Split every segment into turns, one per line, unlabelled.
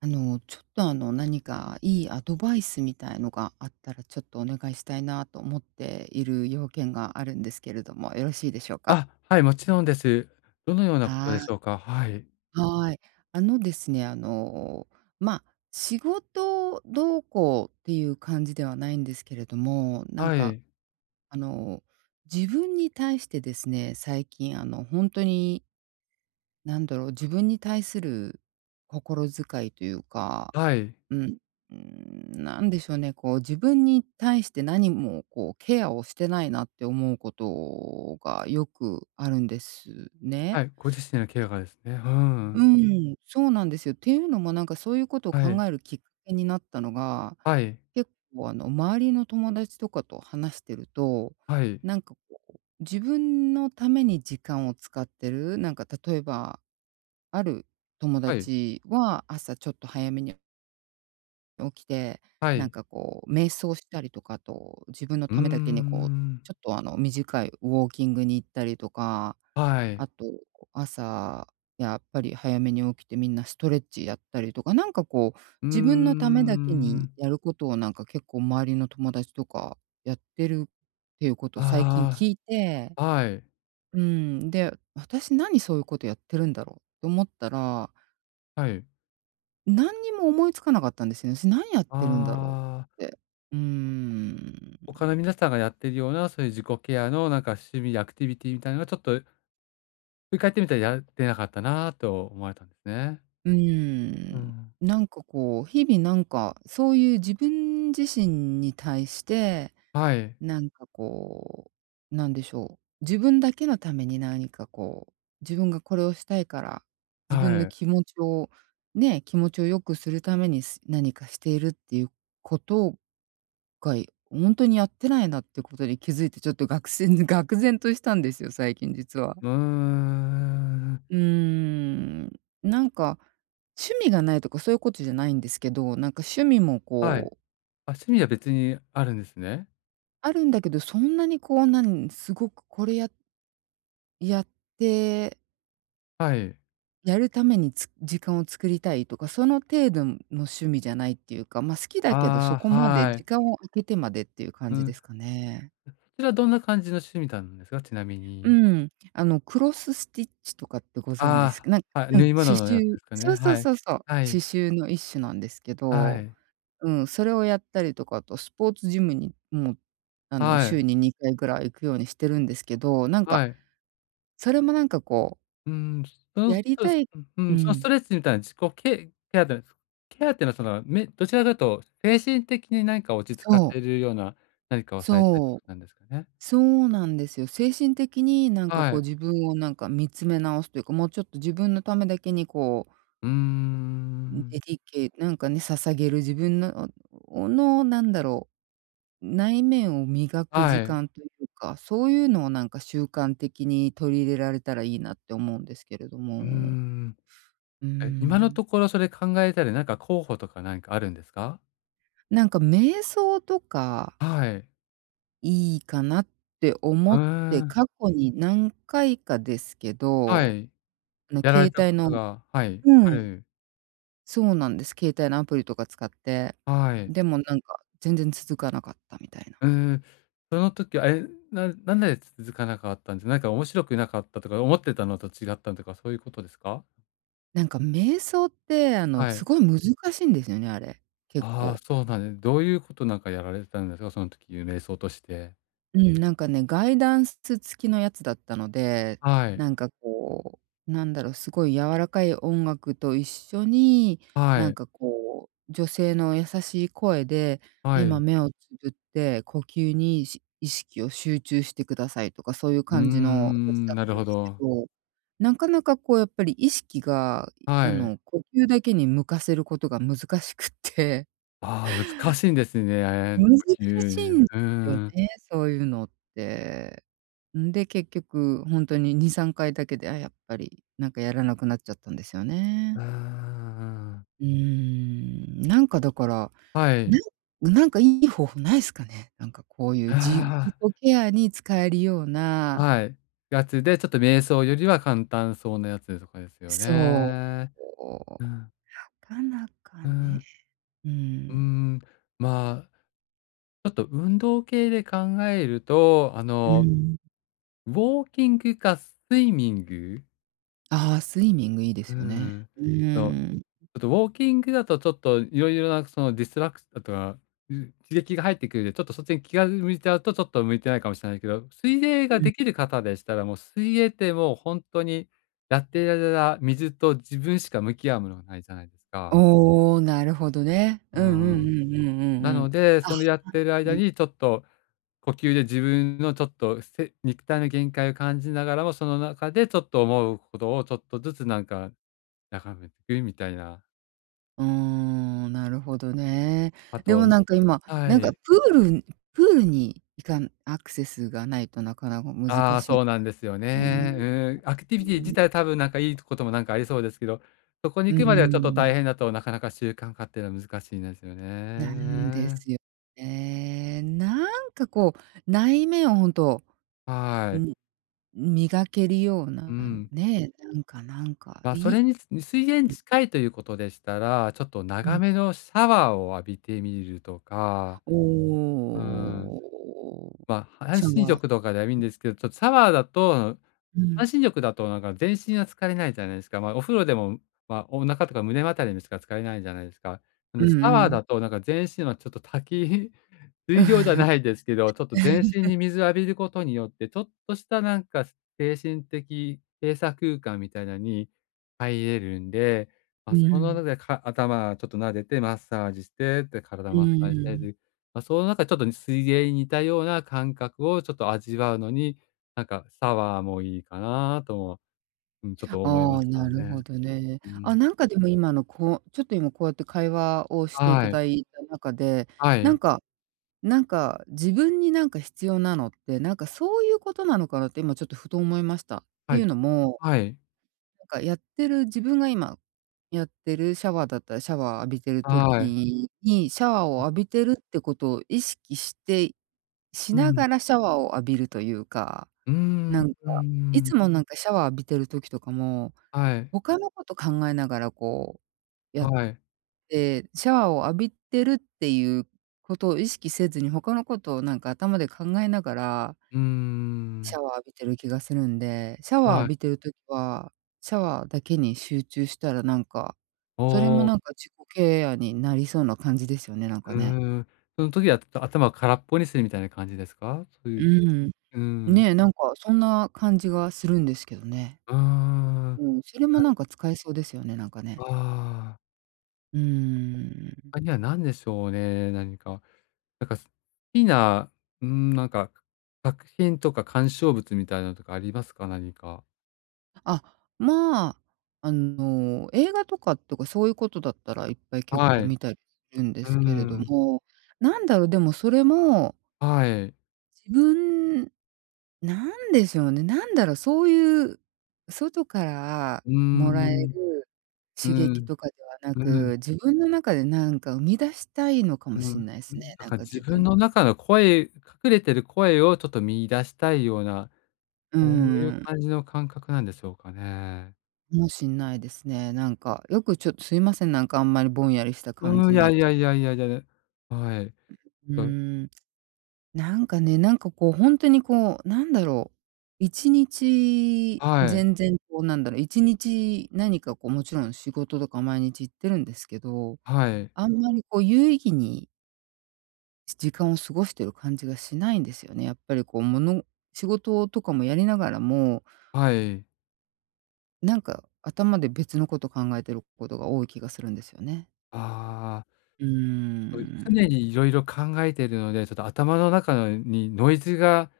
ちょっと何かいいアドバイスみたいのがあったら、ちょっとお願いしたいなと思っている要件があるんですけれども、よろしいでしょうか？
あ、はい、もちろんです。どのようなことで
は
し
い。
ょうか？はい。
はい。あのですね、あの、まあ、仕事どうこうっていう感じではないんですけれども、なん
は
か
い。
あの、自分に対してですね、最近本当に、なんだろう、自分に対する心遣いというか。
はい。
うん。うーなんでしょうね、こう自分に対して何もこうケアをしてないなって思うことがよくあるんですね。
はい、ご自身のケアがですね。うーん。
うん。ん、そうなんですよ。っていうのもなんかそういうことを
はい。
考えるきっかけになったのが、
はい。
結構周りの友達とかと話してると、
はい。
なんかこう、自分のために時間を使ってる、なんか例えば、ある友
はい。
達は朝ちょっと早めに起きて、
は
なん
い。
かこう瞑想したりとか、あと自分の
うー
ためだけにこう、
ん。
ちょっと短いウォーキングに行ったりとか、
はい。
あとこう朝やっぱり早めに起きてみんなストレッチやったりとか、なんかこう
うー
自分のためだけに
ん。
やることをなんか結構周りの友達とかやってるっていうことを最近
あ
聞いて、
あ、はい。
うん、で、私何そういうことやってるんだろうと思ったら
はい。
何にも思いつかなかったんですよね。私何やっ
あ
てるんだろ
あ、
うって。うーん。
他の皆さんがやってるような、そういう自己ケアの趣味やアクティビティみたいなのがちょっと振り返ってみたらやってなかったなと思われたんですね。
うー
う
ん。
ん。
なんかこう、日々なんか、そういう自分自身に対して、
はい。
なんかこう、なんでしょう、自分だけのために何かこう、自分がこれをしたいから、自分の
はい。
気持ちをね、気持ちを良くするために、何かしているっていうこと回、本当にやってないなってことに気づいて、ちょっと愕然としたんですよ、最近実は。
うーん。
うーん、なんか、趣味がないとかそういうことじゃないんですけど、なんか趣味も
はい。
こう、
あ、趣味は別にあるんですね。
あるんだけど、そんなにこう、すごくこれやって、
はい。
やるために時間を作りたいとか、その程度の趣味じゃないっていうか、ま、好きだけど、そ
あ
こ
あ、
まで
は
時
い。
間を空けてまでっていう
う
感じで
ん。
すかね。
そちらどんな感じの趣味なんですか？ちなみ
う
に。
ん、クロススティッチとかってご存知で
あ
すか？
あ、はい、
う
縫
ん、
い
刺
物のやつ
繍、
ですかね。
そうそう
はい。
そうそう、
は
刺
い。
繍の一種なんですけ
は
ど、
い。
うん、それをやったりとか、あとスポーツジムにもう、
はい。
週に2回ぐらい行くようにしてるんですけど、なんか、
はい。
それもなんかこう、
うん、その、そ
やり
うで
た
す。
い。
う
う
ん、そのスト
ん、
レッチみたいな自己ケケアってケアっていうのはその、どちらかというと精神的に何か落ち着か
そう、
せるような何かをされたいってこ
そ
と
う、
なんですかね？
そうなんですよ。精神的になんか
は
こう
い。
自分をなんか見つめ直すというか、もうちょっと自分のためだけにこう、
うーん。
デディケなんかね、捧げる、自分のの、なんだろう、内面を磨く
は
時
い。
間というか、そういうのをなんか習慣的に取り入れられたらいいなって思うんですけれど
うー
も。
ん。
うー
え、今のと
ん。
ころそれ考えたり、なんか候補とか何かあるんですか？
なんか瞑想とか
はい。
いいかなって
う
思って、
ーん、
過去に何回かですけ
は
ど、
い。やら
携
れた
帯
こ
の。
とがはい、
う
あ
ん、
る。
そうなんです。携帯のアプリとか使って、
はい。
でもなんか全然続かなかったみたいな。
うーん。その時あれななんで続かなかったんですか、なんか面白くなかったとか、思ってたのと違ったとか、そういうことですか？
なんか瞑想って、
は
す
い。
ごい難しいんですよね、あれ、結
ああ、
構。
そうなんで、どういうことなんかやられてたんですか？その時、瞑想として。
うん、なんかね、ガイダンス付きのやつだったので、
はい。
なんかこう、なんだろう、すごい柔らかい音楽と一緒に、
は
なん
い。
かこう、女性の優しい声で、
はい。
今目をつぶって呼吸に意識を集中してくださいとか、そういう
うー
感じのやつ
ん、
だっ
なる
たん
ほ
ですけ
ど。
ど、なかなかこうやっぱり意識が、
はい。
呼吸だけに向かせることが難しくって。
ああ、難しいんですね。
難
呼
しい
吸。
んで
うー
すよ
ん。
ね、そういうのって。んで、結局ほんとに2、3回だけで、あ、やっぱり、なんかやらなくなっちゃったんですよ
うー
ね。
ん、
なんかだから、
はい。
ななんかいい方法ないすかね？なんかこういう自
あ
己ケアに使えるよう
あ、
な。
はい。やつで、ちょっと瞑想よりは簡単そうなやつとかですよ
そ
ね。う
う。
ん、
なかなか
う
ね。
ん。
う
うー
ん。
ん、まあ、ちょっと運動系で考えると、あ
う
の、
ん。
ウォーキングかスイミング。
ああ、スイミングいいで
う
すよね。
ん。
う
の、
ーん。
ちょっとウォーキングだとちょっといろいろなディストラクあとか、うん、刺激が入ってくるんで、ちょっとそっちに気が向いちゃうと、ちょっと向いてないかもしれないけど、水泳が
うん。
できる方でしたら、もう水泳ってもう本当にやっていられた水と自分しか向き合うものがないじゃないですか。
おお、なるほどね。
う
うんうんう
ん。
んうんう
な
んう
の
ん。
で、
あ、
そのやってる
う
間
ん、
にちょっと呼吸で自分のちょっと肉体の限界を感じながらも、その中でちょっと思うことをちょっとずつなんか、眺めていくみたいな。
うーん、なるほどね。
あ
で
と、
もなんか今、
は
なんか
い。
プールに行かんアクセスがないとなかなか難
ああ、
しい
そうなんですよ
ね。
ね。うーん、アクティビティ自体多分なんかいいこともなんかありそうですけど、そこに
う
行くまではちょっと大
ん。
変だとなかなか習慣化っていうのは難しいんですよ
なんで
ね。
すよね。なんかこう、内面をほんと、
はい。
ん磨けるよう
う
な、
ん。
ね、なんかなんか、
まあ、そ
い。
れにつ水泳に
うん
近いということでしたら、ちょっと
う
長
ん。
めのシャワーを浴びてみるとか、
お
うん。
お。
まあ、半
シャ
身
ワ
浴
ー。
とかではいいんですけど、ちょっとシャワーだと、
う
半
ん。
身浴だとなんか全身は疲れないじゃないですか。まあ、お風呂でも、まあ、お腹とか胸あたりにしか疲れないじゃないですか。な
う
ので
ん
シャ
う
ワー
ん。
だとなんか全身はちょっと滝 水行じゃない ですけど、ちょっと全身に水を浴びることによって、ちょっとしたなんか精神的閉鎖空間みたいなのに入れるんで、まあ、
う
その中
ん。
で頭ちょっと撫でてマッサージして、で、体
う
マッサージ
ん。
して、ま、その中ちょっと水泳に似たような感覚をちょっと味わうのに、なんかサワーもいいかなとも、うん、ちょっと思い
あ
ま
あ、
し
な
た
る
ね。
ほどね。
う
あ、
ん。
なんかでも今のこうちょっと今こうやって会話をしてい
は
た
い。
だいた中で、
は
なん
い。
かなんか自分になんか必要なのって、なんかそういうことなのかなって今ちょっとふと思いました。っ
は
てい
い。
うのも、
はい。
なんかやってる自分が今やってるシャワーだったらシャワー浴びてる
はい。
時に、シャワーを浴びてるってことを意識し
う
な
ん。
がらシャワーを浴びるというか、
うーん、
なんか、
うん
い
うん。
つもなんかシャワー浴びてる時とかも、
はい。
他のこと考えながらこうやっ
はい。
て、シャワーを浴びてるっていうことを意識せずに、他のことをなんか頭で考えながら、
うー
シ
ん。
ャワー浴びてる気がするんで、シャワー
は
浴
い。
びてる時は、シャワーだけに集中したらなんか、
お
それもな
お、
んか自己ケアになりそうな感じですよね、なん
う
かね。
ーん。その時は、頭を空っぽにするみたいな感じですか？そうい
う
う。
ん。
うーん。
ね、なんかそんな感じがするんですけどね。
うーん。
うん、それも
はい。
なんか使えそうですよね、なんか
あ
ね。
あ。
うーん。
他には何でしょうね、何か。なんか、好きな、うーん、なんか、作品とか鑑賞物みたいなのとかありますか？何か。
あ、まあ、映画とかってか、そういうことだったらいっぱい結
は
構
い。う
見たりするんで
ー
すけれど
ん。
も、なんだろう、でもそれも、
はい。
自分なんでしょうね、なんだろう、そういう外から
うー
もらえる
ん。う
刺激
ん。
とかではな
うん。
く、自分の中でなんか生み出したいのか
う
もしん
ん。
ない
う
すね、
ん。だ
なん
から
か
自分の中の声、隠れてる声をちょっと見出したいような、
うー
そういう
ん、
感じの感覚なんでしょうかね。
もしんないですね。なんか、よくちょっとすいません、なんかあんまりぼんやりした感
うー
じ
ん、い
にな
や
っ
い
ち
や
ゃって。
いやいやいや、はい。
う
と、
ーん、なんかね、なんかこうほんとにこう、なんだろう、1日
はい。
全然こうなんだろう、1日何かこうもちろん仕事とか毎日行ってるんですけど、
はい。
あんまりこう有意義に時間を過ごしてる感じがしないんですよね。やっぱりこう仕事とかもやりながらも、
はい。
なんか頭で別のこと考えてることが多い気がするんですよね。
ああ。
うー
そう、常
ん、
にいろいろ考えているので、ちょっと頭の中にノイズが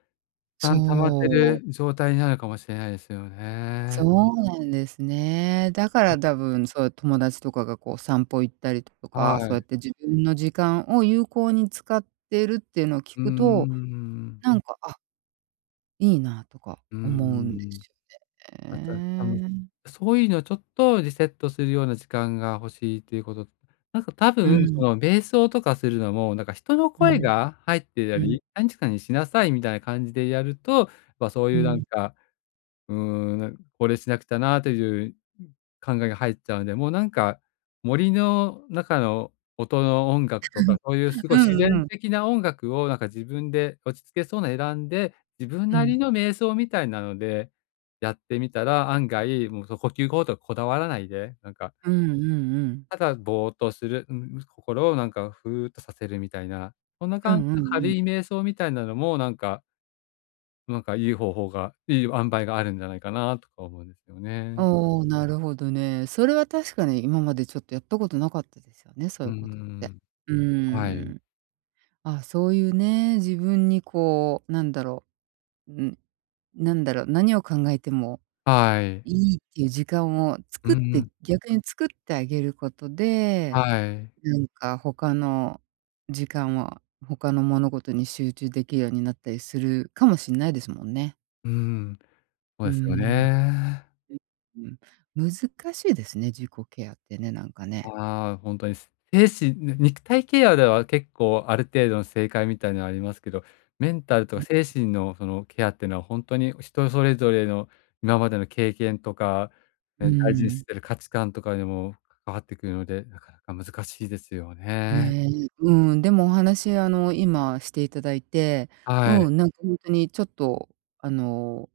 溜まって
そう。
る状態になるかもしれないですよ
そ
ね。
うなんですね。だから多分、そう、友達とかがこう散歩行ったりと
は
か、そうや
い。
って自分の時間を有効に使ってるっていうのを聞
うんうん
くと、
うんん。
なん。んか、あ、いいなとか思うんですよ
また、あの、
ね。
そういうのをちょっとリセットするような時間が欲しいということ。なんか多
う
分、
ん、う
そ
ん、
の瞑想とかするのも、なんか人の
う
声
ん、
が入ってた
うん。
り、「何時間にしなさい」みたいな感じでやると、ま、そう
う
いう
ん
な
う
ん
ん。
か、うーん、これしなくちゃなという考えが入っちゃうんで、もうなんか、森の中の音の音楽とか、そういうすご
う
い自然的な音楽をなんか自分で落ち着けそうな選んで、自分なり
ん。
の瞑想みたいなのでやってみたら、案外、もうそ呼吸法とかこだわらないで、なんか、
うんうんうん。
ただぼーっとする、うん、心をなんかふーっとさせるみたいな、そんな
う
感じ
んう
の
ん
軽
う
い
ん。
瞑想みたいなのもなんか、なんかいい方法が、いい塩梅があるんじゃないかなとか思うんですよね。
おお、なるほどね。それは確かに今までちょっとやったことなかったですよね、そ
う
うい
ー
うことって。
ん。
う
は
ー
い。
ん。あ、そういうね、自分にこう、なんだろう、うん、なんだろう、何を考えても
はい。
いいっていう時間を
う
作っ
ん、
て、逆に作ってあげること
は
で、
い。
なんか他の時間は、他の物事に集中できるようになったりするかもしんないですもんね。
うん、そ
う
う
ー
ですよ
ん。
ね。
うん、難しいですね、自己ケアってね、なんかね。
ああ、ほんとに、精神ね、肉体ケアでは結構ある程度の正解みたいのはありますけど、メンタルと
う
か
ん、
精神のそのケアってのはほんとに人それぞれの今までの経験とか、
う
ね、大事に
ーん。
してる価値観とかにも関わってくるので、なかなか難しいですよね。
ねえ、うん、でもお話、今していただいて、
はい、
うん、なんかほんとにちょっと、あの、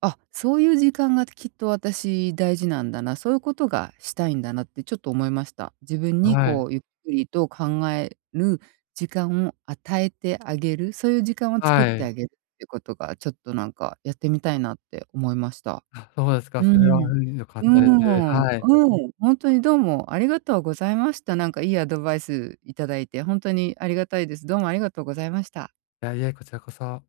あ、そういう時間がきっと私大事なんだな、そういうことがしたいんだなってちょっと思いました。自分に
はい。
こうゆっくりと考える時間を与えてあげる、そういう時間を作っ
は
て
い。
あげるってことが、ちょっとなんかやってみたいなって思いました。
あ、そうですか。
う
それは、
ん。
うん、良か
う
っ
ー
たです。
ん、
はい。
うん、ほんとにどうもありがとうございました。なんかいいアドバイスいただいて、ほんとにありがたいです。どうもありがとうございました。
いや、いえ、こちらこそ。